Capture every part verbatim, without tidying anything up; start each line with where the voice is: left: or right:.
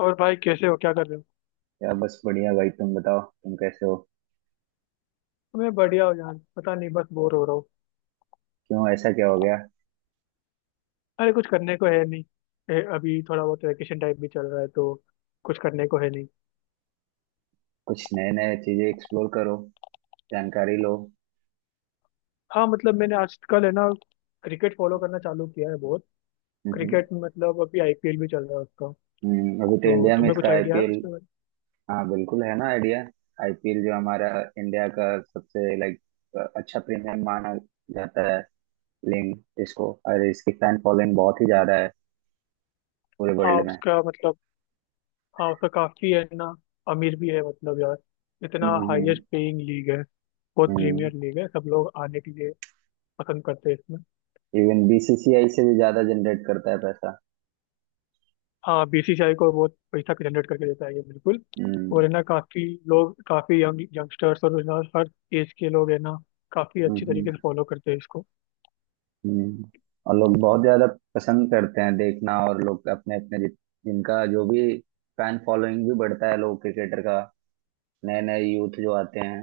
left: और भाई कैसे हो क्या कर रहे हो?
right: या बस बढ़िया भाई, तुम बताओ तुम कैसे हो।
left: मैं बढ़िया हूँ यार पता नहीं बस बोर हो रहा हूँ।
right: क्यों ऐसा क्या हो गया?
left: अरे कुछ करने को है नहीं। ए, अभी थोड़ा बहुत वैकेशन टाइप भी चल रहा है तो कुछ करने को है नहीं।
right: कुछ नए नए चीजें एक्सप्लोर करो। जानकारी लो।
left: हाँ मतलब मैंने आजकल है ना क्रिकेट फॉलो करना चालू किया है बहुत।
right: हम्म।
left: क्रिकेट मतलब अभी आईपीएल भी चल रहा है उसका।
right: हम्म, अभी तो
left: तो
right: इंडिया में
left: तुम्हें
right: इसका
left: कुछ आइडिया है
right: आईपीएल।
left: उसके बारे में?
right: हाँ, बिल्कुल है ना आइडिया। आईपीएल जो हमारा इंडिया का सबसे लाइक अच्छा प्रीमियम माना जाता है लीग इसको, और इसकी फैन फॉलोइंग बहुत ही ज्यादा है पूरे
left: हाँ
right: वर्ल्ड में।
left: उसका मतलब हाँ उसका काफी है ना अमीर भी है मतलब यार। इतना
right: हम्म,
left: हाईएस्ट पेइंग लीग है। बहुत
right: हम्म।
left: प्रीमियर लीग है सब लोग आने के लिए पसंद करते हैं इसमें।
right: इवन बीसीसीआई से भी ज्यादा जनरेट करता है पैसा।
left: हाँ बीसीसीआई को बहुत पैसा जनरेट करके देता है ये बिल्कुल।
right: हम्म,
left: और है ना काफी लोग काफी यंग यंगस्टर्स और है ना हर एज के लोग है ना काफी
right: हम्म,
left: अच्छी तरीके
right: हम्म।
left: से फॉलो करते हैं इसको।
right: हम्म, और लोग बहुत ज्यादा पसंद करते हैं देखना, और लोग अपने अपने जित- जिनका जो भी फैन फॉलोइंग भी बढ़ता है लोग क्रिकेटर का। नए नए यूथ जो आते हैं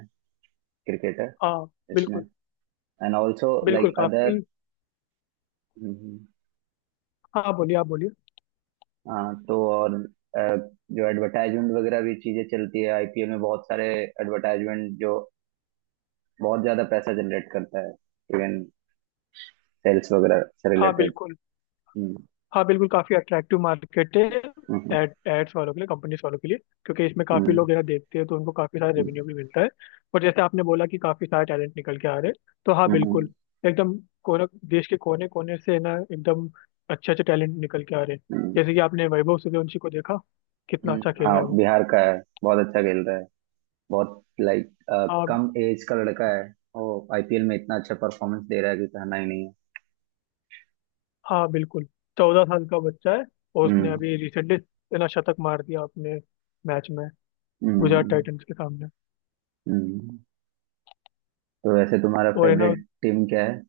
right: क्रिकेटर
left: हाँ
right: इसमें।
left: बिल्कुल
right: एंड ऑल्सो
left: बिल्कुल
right: लाइक
left: काफी।
right: अदर।
left: हाँ बोलिए आप बोलिए।
right: हाँ, तो और अ, जो एडवर्टाइजमेंट वगैरह भी चीजें चलती है आईपीएल में, बहुत सारे एडवर्टाइजमेंट जो बहुत ज्यादा पैसा जनरेट करता है, इवन सेल्स वगैरह से
left: हाँ
right: रिलेटेड।
left: बिल्कुल।
right: हम्म,
left: हाँ बिल्कुल काफी अट्रैक्टिव मार्केट है।
right: हम्म,
left: एड एड्स वालों के लिए कंपनीज वालों के लिए क्योंकि इसमें काफी
right: हम्म,
left: लोग जरा देखते हैं तो उनको काफी सारा
right: हम्म,
left: रेवेन्यू भी मिलता है। और जैसे आपने बोला कि काफी सारे टैलेंट निकल के आ रहे हैं तो हाँ बिल्कुल
right: हम्म,
left: एकदम। कोने देश के कोने कोने से ना एकदम अच्छे अच्छे टैलेंट निकल के आ रहे हैं।
right: हम्म,
left: जैसे कि आपने वैभव सूर्यवंशी को देखा कितना
right: हम्म,
left: अच्छा खेल रहा है
right: हाँ,
left: वो।
right: बिहार का है। बहुत अच्छा खेल रहा है। बहुत लाइक
left: हाँ
right: कम एज का लड़का है, वो आईपीएल में इतना अच्छा परफॉर्मेंस दे रहा है कि कहना ही नहीं है।
left: हाँ बिल्कुल। चौदह साल का बच्चा है और उसने
right: हम्म,
left: अभी रिसेंटली ना शतक मार दिया अपने मैच में गुजरात
right: हम्म,
left: टाइटंस के सामने
right: हम्म। तो वैसे तुम्हारा
left: और है ना।
right: फेवरेट टीम क्या है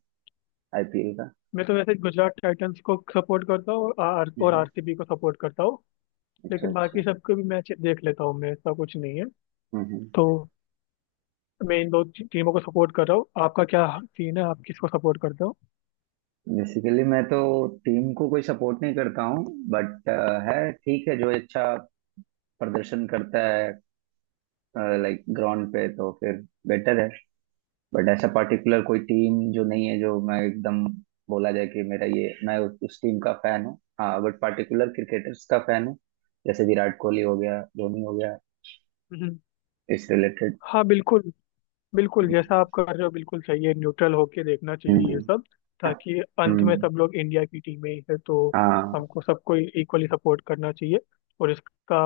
right: आईपीएल का?
left: मैं तो वैसे गुजरात टाइटंस को सपोर्ट करता हूँ और आर और
right: हम्म,
left: आरसीबी को सपोर्ट करता हूँ।
right: अच्छा,
left: लेकिन
right: अच्छा।
left: बाकी सबके भी मैच देख लेता हूँ मैं ऐसा कुछ नहीं है।
right: हम्म।
left: तो मैं इन दो टी- टीमों को सपोर्ट कर रहा हूँ। आपका क्या सीन है आप किसको सपोर्ट करते हो?
right: बेसिकली मैं तो टीम को कोई सपोर्ट नहीं करता हूँ, बट है ठीक है, जो अच्छा प्रदर्शन करता है लाइक ग्राउंड पे तो फिर बेटर है। बट ऐसा पर्टिकुलर कोई टीम जो नहीं है, जो मैं एकदम बोला जाए कि मेरा ये, मैं उस, उस टीम का फैन हूँ, हाँ, बट पर्टिकुलर क्रिकेटर्स का फैन हूँ, जैसे विराट कोहली हो गया, धोनी हो गया,
left: हम्म।
right: इस रिलेटेड।
left: हाँ बिल्कुल बिल्कुल जैसा आप कर रहे हो बिल्कुल सही है न्यूट्रल होके देखना चाहिए ये
right: हम्म,
left: सब। ताकि अंत में
right: हम्म,
left: सब लोग इंडिया की टीमें ही है तो
right: हाँ,
left: हमको सबको इक्वली सपोर्ट करना चाहिए। और इसका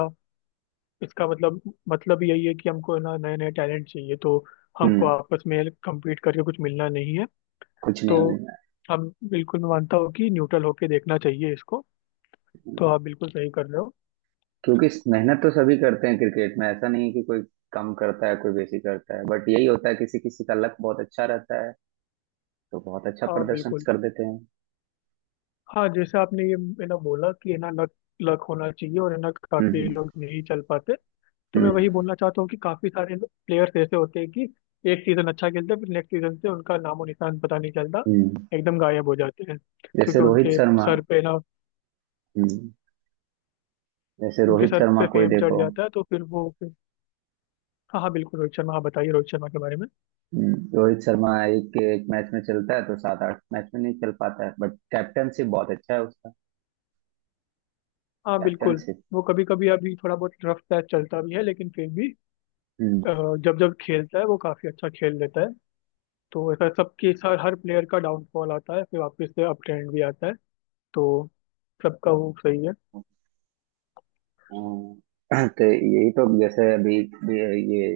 left: इसका मतलब मतलब यही है कि हमको ना नए नए टैलेंट चाहिए तो हमको
right: हम्म,
left: आपस में कम्पीट करके कुछ मिलना नहीं है।
right: कुछ नहीं
left: तो
right: मिलना।
left: हम बिल्कुल मैं मानता हूँ कि न्यूट्रल होके देखना चाहिए इसको। तो आप बिल्कुल सही कर रहे हो।
right: क्योंकि मेहनत तो सभी करते हैं क्रिकेट में, ऐसा नहीं है कि कोई कम करता है कोई बेसी करता है, बट यही होता है किसी किसी का लक बहुत अच्छा रहता है तो बहुत अच्छा
left: हाँ
right: प्रदर्शन
left: बिल्कुल।
right: कर देते हैं।
left: हाँ जैसे आपने ये है ना बोला कि है ना लक लक होना चाहिए और है ना काफी
right: हम्म,
left: लोग नहीं चल पाते। तो
right: हम्म,
left: मैं वही
right: हम्म।
left: बोलना चाहता हूँ कि काफी सारे प्लेयर्स ऐसे होते हैं कि एक सीजन अच्छा खेलते हैं फिर नेक्स्ट सीजन से उनका नामो निशान पता नहीं चलता।
right: हम्म।
left: एकदम गायब हो जाते हैं।
right: जैसे
left: क्योंकि
right: रोहित
left: उनके
right: शर्मा।
left: सर पे ना
right: हम्म। जैसे
left: उनके
right: रोहित
left: सर
right: शर्मा
left: पे
right: को ही
left: फेम चढ़
right: देखो।
left: जाता है तो फिर वो फिर हाँ हाँ बिल्कुल रोहित शर्मा। हाँ बताइए रोहित शर्मा के बारे में।
right: हम्म, रोहित शर्मा एक एक मैच में चलता है तो सात आठ मैच में नहीं चल पाता है, बट कैप्टनशिप बहुत अच्छा है उसका।
left: हाँ बिल्कुल।
right: कैप्टनशिप।
left: वो कभी कभी अभी थोड़ा बहुत रफ पैच चलता भी है लेकिन फिर भी
right: हम्म।
left: अ, जब जब खेलता है वो काफी अच्छा खेल लेता है। तो ऐसा सबके सर हर प्लेयर का डाउनफॉल आता है फिर वापस से अप ट्रेंड भी आता है। तो सबका वो सही है।
right: हाँ, तो यही तो जैसे अभी भी ये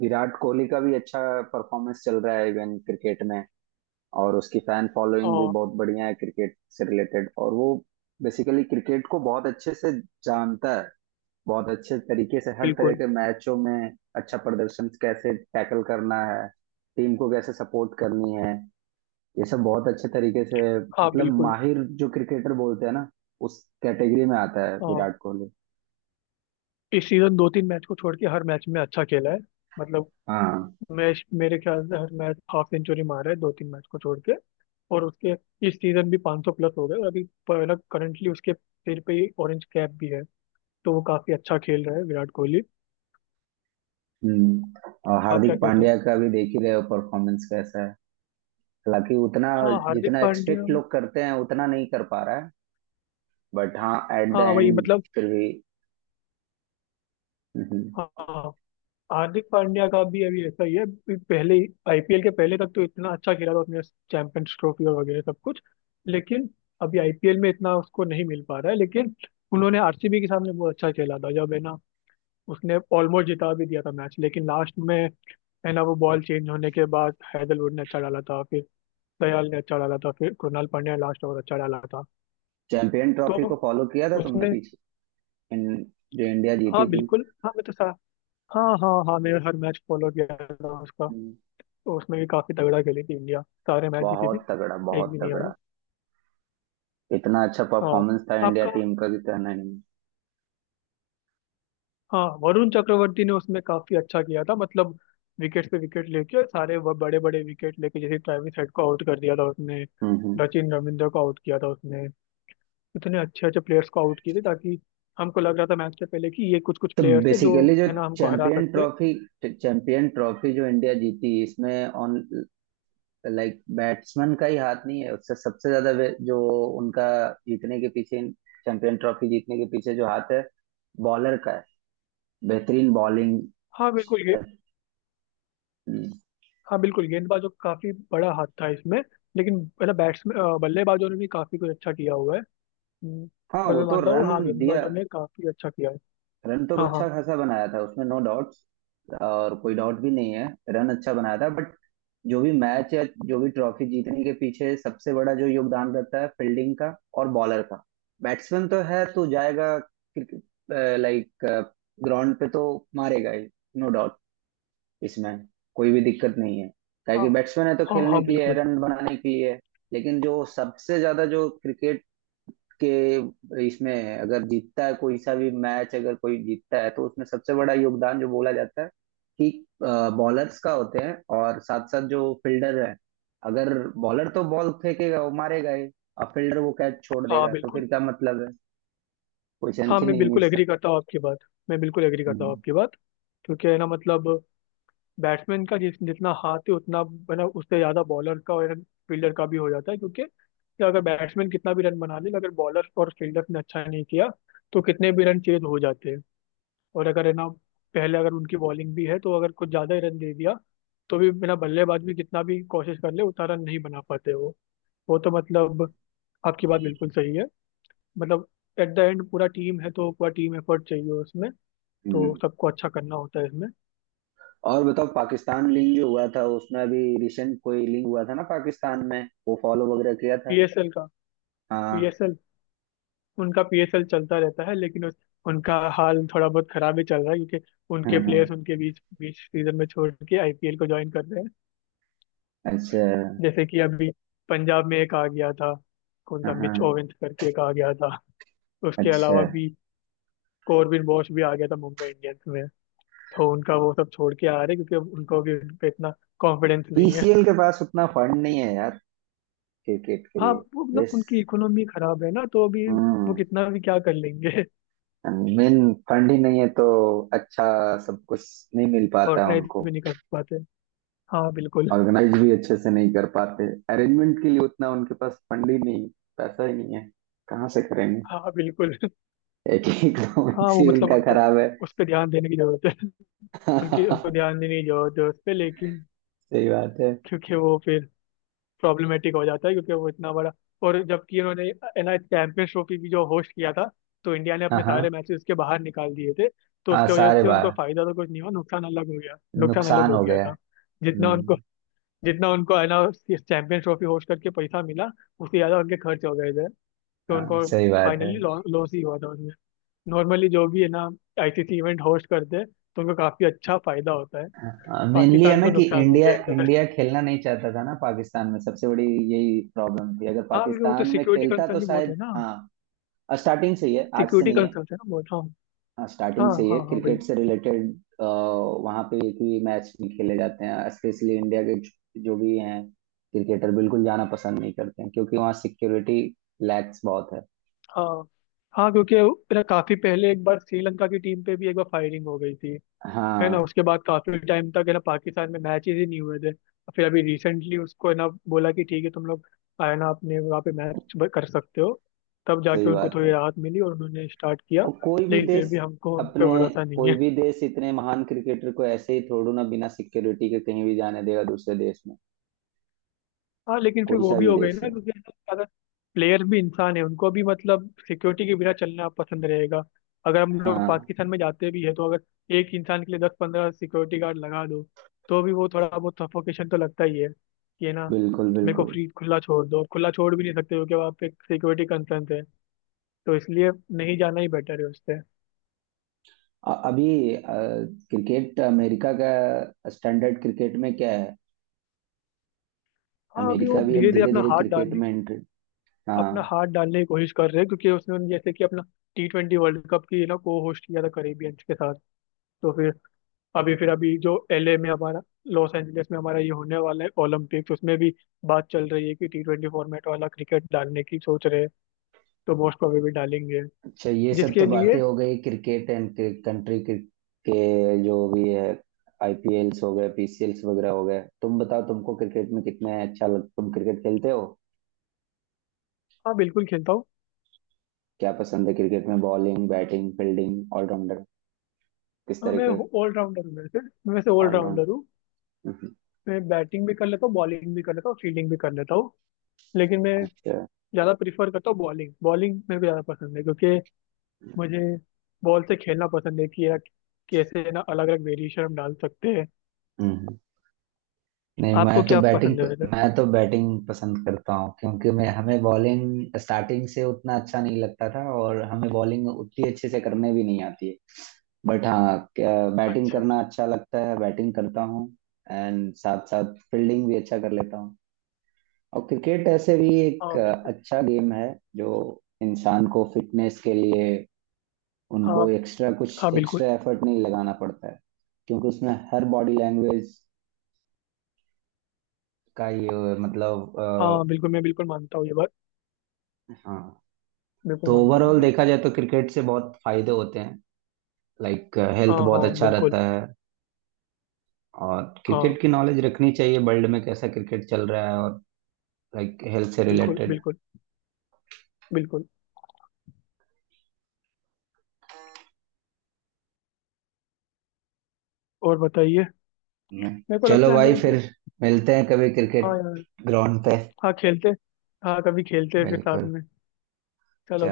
right: विराट कोहली का भी अच्छा परफॉर्मेंस चल रहा है इवन क्रिकेट में, और उसकी फैन फॉलोइंग भी
left: हाँ
right: बहुत बढ़िया है क्रिकेट से रिलेटेड। और वो बेसिकली क्रिकेट को बहुत अच्छे से जानता है, बहुत अच्छे तरीके से हर तरह
left: बिल्कुल
right: के मैचों में अच्छा प्रदर्शन कैसे टैकल करना है, टीम को कैसे सपोर्ट करनी है, ये सब बहुत अच्छे तरीके से।
left: हाँ
right: मतलब
left: बिल्कुल
right: माहिर जो क्रिकेटर बोलते हैं ना, उस कैटेगरी में आता है
left: हाँ।
right: विराट कोहली।
left: इस सीजन दो तीन मैच को छोड़ के हर मैच में अच्छा खेला है मतलब
right: हाँ।
left: मैं मेरे ख्याल से हर मैच हाफ सेंचुरी मारा है दो तीन मैच को छोड़ के। और उसके इस सीजन भी पाँच सौ प्लस हो गए और अभी पर ना करंटली उसके सिर पे ही ऑरेंज कैप भी है। तो वो काफी अच्छा खेल रहा है विराट कोहली।
right: हम्म और
left: आप क्या
right: हार्दिक
left: कहते हो?
right: पांड्या का भी देख ही रहे हो परफॉर्मेंस कैसा है? हालांकि उतना
left: हाँ हार्दिक
right: जितना
left: पांड्या
right: एक्सपेक्ट लोग करते हैं उतना नहीं कर पा रहा है, बट हाँ, एट द
left: हाँ वही
right: एंड
left: मतलब
right: फिर भी। हम्म,
left: हाँ। हार्दिक पांड्या का भी अभी ऐसा ही है अभी पहले आईपीएल के पहले तक तो इतना अच्छा खेला था उसने चैंपियंस ट्रॉफी और वगैरह सब कुछ। लेकिन अभी आईपीएल में इतना उसको नहीं मिल पा रहा है। लेकिन उन्होंने आरसीबी के सामने बहुत अच्छा खेला था जब है ना उसने ऑलमोस्ट जिता भी दिया था मैच लेकिन लास्ट में है ना वो बॉल चेंज होने के बाद हैदरवुड ने अच्छा डाला था। फिर दयाल ने अच्छा डाला था फिर कृणाल पांड्या ने लास्ट ओवर अच्छा डाला था।
right: चैंपियन ट्रॉफी को
left: तो
right: फॉलो किया था तुमने
left: उसमें
right: पीछे, इन, जो इंडिया
left: हाँ
right: जीती थी?
left: बिल्कुल हाँ मैं तो सा हाँ हाँ हाँ मैं हर मैच फॉलो किया था उसका।
right: हम्म,
left: तो उसमें भी काफी तगड़ा खेली थी इंडिया सारे मैच जीती
right: बहुत
left: थी
right: तगड़ा,
left: एक
right: बहुत
left: भी नहीं हारी।
right: तगड़ा। इतना अच्छा
left: हाँ
right: परफॉर्मेंस था इंडिया
left: आपका
right: टीम का कि कहना नहीं।
left: हाँ वरुण चक्रवर्ती ने उसमें काफी अच्छा किया था मतलब विकेट पे विकेट लेके और सारे वो बड़े बड़े विकेट लेके जैसे ट्रेविस हेड को आउट कर दिया था उसने।
right: हम्म, हम्म।
left: सचिन रविंद्र को आउट किया था उसने। इतने अच्छे अच्छे प्लेयर्स को आउट किए थे ताकि हमको लग रहा था मैच से पहले कि ये कुछ कुछ
right: तो
left: प्लेयर्स है जो
right: बेसिकली जो
left: है ना हमको हरा
right: चैंपियन
left: सकते हैं।
right: ट्रॉफी, चैंपियन ट्रॉफी जो इंडिया जीती इसमें, ऑन लाइक बैट्समैन का ही हाथ नहीं है उससे, सबसे ज्यादा वे- जो उनका जीतने के पीछे, चैंपियन ट्रॉफी जीतने के पीछे जो हाथ है बॉलर का है, बेहतरीन बॉलिंग।
left: हाँ बिल्कुल ये
right: हम्म,
left: हाँ बिल्कुल गेंदबाजों का काफी बड़ा हाथ था इसमें लेकिन है ना बैट्समैन बल्लेबाजों ने भी काफी कुछ अच्छा किया हुआ है। हम्म,
right: हाँ,
left: पर
right: वो
left: मैं
right: तो
left: मानता हूँ
right: रन
left: हाँ
right: दिया।
left: गेंदबाजों ने काफी अच्छा किया है।
right: रन तो
left: हाँ हाँ
right: अच्छा खासा बनाया था उसमें, नो डाउट्स, और कोई डाउट भी नहीं है। रन अच्छा बनाया था, बट जो भी मैच या जो भी ट्रॉफी जीतने के पीछे सबसे बड़ा जो योगदान रहता है फील्डिंग का और बॉलर का। बैट्समैन तो है तो जाएगा, लाइक ग्राउंड पे तो मारेगा ही, नो डाउट, इसमें कोई भी दिक्कत नहीं है,
left: हाँ
right: ताकि बैट्समैन है तो
left: हाँ
right: खेलने
left: हाँ
right: के लिए,
left: बिल्कुल
right: रन बनाने के लिए। लेकिन जो सबसे ज्यादा जो क्रिकेट के इसमें, अगर जीतता है कोई सा भी मैच, अगर कोई जीतता है, तो उसमें सबसे बड़ा योगदान जो बोला जाता है कि बॉलर्स का होते हैं, और साथ साथ जो फील्डर है, अगर बॉलर तो बॉल फेंकेगा वो मारेगा ही, और फील्डर वो कैच छोड़
left: हाँ
right: देगा तो
left: बिल्कुल
right: फिर क्या मतलब है, कोई
left: हाँ।
right: सेंस ही
left: मैं
right: नहीं है
left: बिल्कुल
right: इसका।
left: एग्री करता हूँ आपकी बात। मैं बिल्कुल एग्री करता हूँ
right: हम्म,
left: आपकी बात। क्योंकि है ना मतलब बैट्समैन का जिस जितना हाथ है उतना है ना उससे ज़्यादा बॉलर का और फील्डर का भी हो जाता है। क्योंकि अगर बैट्समैन कितना भी रन बना ले अगर बॉलर और फील्डर ने अच्छा नहीं किया तो कितने भी रन चेज हो जाते हैं। और अगर है ना पहले अगर उनकी बॉलिंग भी है तो अगर कुछ ज़्यादा ही रन दे दिया तो भी बिना बल्लेबाज भी कितना भी कोशिश कर ले उतना रन नहीं बना पाते वो। वो तो मतलब आपकी बात बिल्कुल सही है। मतलब एट द एंड पूरा टीम है तो पूरा टीम एफर्ट चाहिए उसमें। तो
right: हम्म।
left: सबको अच्छा करना होता है इसमें।
right: और बताओ, पाकिस्तान लिंग जो हुआ था उसमें, अभी रिसेंट कोई लिंग हुआ था ना पाकिस्तान में, वो फॉलो वगैरह किया था?
left: पीएसएल का
right: हाँ,
left: पीएसएल उनका पीएसएल चलता रहता है लेकिन उस, उनका हाल थोड़ा बहुत खराब ही चल रहा है क्योंकि उनके
right: हाँ,
left: प्लेयर्स
right: हाँ।
left: उनके बीच बीच सीजन में छोड़ के आईपीएल को ज्वाइन कर रहे हैं।
right: अच्छा।
left: जैसे कि अभी पंजाब में एक आ गया था कौन
right: हाँ,
left: था
right: हाँ।
left: मिच ओवेंस करके एक आ गया था। उसके
right: अच्छा।
left: अलावा भी कॉर्बिन बॉश भी आ गया था मुंबई इंडियंस में। तो उनका वो सब छोड़ के आ रहे हैं क्योंकि उनको भी उन पे इतना कॉन्फिडेंस नहीं है।
right: पीसीएल के पास उतना फंड नहीं है यार, क्रिकेट के
left: हाँ वो
right: लिए।
left: मतलब
right: यस।
left: उनकी इकोनॉमी खराब है ना तो अभी वो
right: हम्म।
left: कितना भी क्या कर लेंगे।
right: मेन फंड ही नहीं है तो। अच्छा। सब कुछ नहीं मिल पाता है
left: ऑर्गेनाइज
right: उनको।
left: भी नहीं कर पाते। हाँ बिल्कुल
right: ऑर्गेनाइज भी अच्छे से नहीं कर पाते। अरेंजमेंट के लिए उतना उनके पास फंड ही नहीं, पैसा ही नहीं है, कहाँ से करेंगे।
left: हाँ बिल्कुल।
right: एक ही
left: हाँ
right: इकोनॉमिक्स
left: वो
right: ही
left: मतलब
right: उनका
left: उनको
right: खराब है।
left: उस पर ध्यान देने की जरूरत है। उनकी उनको ध्यान देने की जरूरत है उस पर लेकिन
right: सही बात है।
left: क्योंकि वो फिर प्रॉब्लमेटिक हो जाता है क्योंकि वो इतना बड़ा। और जबकि उन्होंने एनआई चैंपियंस ट्रॉफी भी जो होस्ट किया था तो इंडिया ने
right: हाँ,
left: अपने
right: हाँ,
left: सारे मैचेस उसके बाहर निकाल दिए थे। तो
right: हाँ,
left: उसके वजह
right: सारे
left: से उनको
right: बार
left: फायदा तो कुछ नहीं हुआ नुकसान अलग हो गया नुकसान अलग
right: नुकसान
left: हो
right: हो
left: गया
right: गया।
left: था। जितना उनको
right: हम्म।
left: जितना उनको है ना चैंपियंस ट्रॉफी होस्ट करके पैसा मिला उससे ज्यादा उनके खर्च हो गए थे। तो
right: हाँ,
left: उनको
right: सही बात है।
left: फाइनली लॉस ही हुआ था। नॉर्मली जो भी है ना आईसीसी इवेंट होस्ट करते हैं तो उनको काफी अच्छा फायदा होता है।
right: मेनली है
left: पाकिस्तान
right: ना
left: को
right: कि
left: नुकसान हो
right: इंडिया,
left: गया इधर।
right: इंडिया खेलना नहीं चाहता था ना पाकिस्तान में, सबसे बड़ी यही प्रॉब्लम थी। अगर
left: हाँ क्योंकि वो तो
right: पाकिस्तान में
left: सिक्योरिटी
right: खेलता
left: कंसर्न
right: तो
left: भी बहुत
right: शायद,
left: है ना।
right: हाँ, स्टार्टिंग से ही है, आज से
left: सिक्योरिटी
right: नहीं है।
left: कंसर्न है ना बहुत हाँ।
right: हाँ,
left: हाँ
right: स्टार्टिंग से ही है
left: हाँ हाँ भाई।
right: क्रिकेट से रिलेटेड, वहाँ पे एक ही मैच भी खेले जाते हैं स्पेशली इंडिया के, जो जो भी हैं क्रिकेटर बिल्कुल जाना पसंद नहीं करते हैं क्योंकि वहाँ सिक्योरिटी लैक्स बहुत है।
left: हाँ हाँ क्योंकि मेरा काफी पहले एक बार श्रीलंका की टीम पे भी एक बार फायरिंग हो गई थी। है ना
right: हाँ,
left: उसके बाद काफी टाइम तक है ना पाकिस्तान में मैचेस ही नहीं हुए थे। फिर अभी रिसेंटली उसको है ना बोला कि ठीक है तुम लोग है ना अपने वहाँ पे मैच कर सकते हो। तब जाके
right: सही
left: उनको
right: बात
left: थोड़ी
right: है।
left: राहत मिली और उन्होंने स्टार्ट किया।
right: और कोई भी
left: लेकिन फिर
right: देश
left: भी हमको उन पे
right: अपने
left: भरोसा नहीं
right: कोई
left: है।
right: भी देश इतने महान क्रिकेटर को ऐसे ही थोड़ू ना बिना सिक्योरिटी के कहीं भी जाने देगा दूसरे देश में,
left: हाँ लेकिन फिर
right: कोई
left: वो
right: सा
left: भी
right: भी
left: हो गई
right: देश
left: ना
right: है।
left: क्योंकि अगर प्लेयर भी इंसान है उनको भी मतलब सिक्योरिटी के बिना चलना पसंद रहेगा। अगर हम लोग
right: हाँ,
left: पाकिस्तान में जाते भी है तो अगर एक इंसान के लिए दस पंद्रह सिक्योरिटी गार्ड लगा दो तो भी वो थोड़ा बहुत सफोकेशन तो लगता ही है कि है ना।
right: बिल्कुल,
left: मेरे को
right: बिल्कुल।
left: फ्री खुला छोड़ दो खुला छोड़ भी नहीं सकते क्योंकि वहाँ पे सिक्योरिटी कंसर्न है। तो इसलिए नहीं जाना ही बेटर है उससे।
right: अ- अभी अ, क्रिकेट अमेरिका का, स्टैंडर्ड क्रिकेट में क्या है?
left: हाँ अभी वो
right: अमेरिका भी अब
left: धीरे धीरे
right: धीरे
left: अपना
right: धीरे
left: हाथ
right: क्रिकेट
left: डालने
right: में एंट्री?
left: अपना
right: हाँ,
left: हाथ डालने की कोशिश कर रहे हैं क्योंकि उसने जैसे कि अपना टी ट्वेंटी वर्ल्ड कप की ना को होस्ट किया था करेबियंस के साथ। तो फिर अभी फिर अभी जो एलए में हमारा लॉस एंजलिस में हमारा ये होने वाला है ओलंपिक्स उसमें भी बात चल रही है कि टी ट्वेंटी फॉर्मेट वाला क्रिकेट डालने की सोच रहे हैं। तो मोस्ट प्रोबेबली डालेंगे
right: अच्छा, ये सब तो
left: जिसके लिए।
right: बातें हो गई क्रिकेट एंड कंट्री के, के जो भी है, आईपीएल्स हो गए, पीसीएल्स वगैरह हो गए। तुम बताओ, तुमको क्रिकेट में कितने अच्छा लग तुम क्रिकेट खेलते हो?
left: हाँ बिल्कुल खेलता हूँ।
right: क्या पसंद है क्रिकेट में? बॉलिंग, बैटिंग, फील्डिंग, ऑलराउंडर, किस
left: हाँ
right: तरह
left: मैं
right: के?
left: ऑलराउंडर हूँ वैसे। मैं वैसे
right: ऑलराउंड।
left: ऑलराउंडर हूँ। मैं बैटिंग भी कर लेता हूँ बॉलिंग भी कर लेता हूँ फील्डिंग भी कर लेता हूँ। लेकिन मैं
right: अच्छा।
left: ज़्यादा प्रीफर करता हूँ बॉलिंग। बॉलिंग मेरे को ज़्यादा पसंद है क्योंकि मुझे बॉल से खेलना पसंद है कि यार कैसे ना अलग अलग वेरिएशन हम डाल सकते हैं।
right: हम्म। नहीं,
left: आपको
right: मैं तो
left: क्या
right: बैटिंग
left: पसंद है वैसे?
right: मैं तो बैटिंग पसंद करता हूँ, क्योंकि मैं, हमें बॉलिंग स्टार्टिंग से उतना अच्छा नहीं लगता था, और हमें बॉलिंग उतनी अच्छे से करने भी नहीं आती है, बट हाँ, बैटिंग
left: अच्छा।
right: करना अच्छा लगता है, बैटिंग करता हूँ। एंड साथ साथ फील्डिंग भी अच्छा कर लेता हूँ। और क्रिकेट ऐसे भी एक
left: हाँ
right: अ,
left: बिल्कुल।
right: अच्छा गेम है, जो इंसान को फिटनेस के लिए
left: हाँ
right: उनको एक्स्ट्रा
left: हाँ
right: कुछ
left: बिल्कुल।
right: एक्स्ट्रा एफर्ट नहीं लगाना पड़ता है, क्योंकि उसमें हर बॉडी लैंग्वेज का ये मतलब।
left: हाँ
right: अ,
left: बिल्कुल मैं बिल्कुल मानता हूँ ये बात।
right: हाँ,
left: बिल्कुल
right: तो
left: मानता हूँ
right: ओवरऑल
left: मैं।
right: देखा जाए तो क्रिकेट से बहुत फायदे होते हैं, लाइक
left: हाँ
right: हेल्थ
left: हाँ
right: बहुत अच्छा
left: बिल्कुल।
right: रहता है। और
left: हाँ
right: क्रिकेट की नॉलेज रखनी चाहिए, वर्ल्ड में कैसा क्रिकेट चल रहा है, और लाइक हेल्थ से
left: बिल्कुल
right: रिलेटेड।
left: बिल्कुल बिल्कुल। और बताइए मेरे को लगता
right: चलो
left: है हमें
right: भाई, फिर
left: अभी।
right: मिलते हैं कभी
left: हाँ
right: क्रिकेट
left: यार।
right: ग्राउंड पे।
left: हाँ खेलते हाँ कभी खेलते हैं फिर साथ
right: बिल्कुल।
left: में। चलो।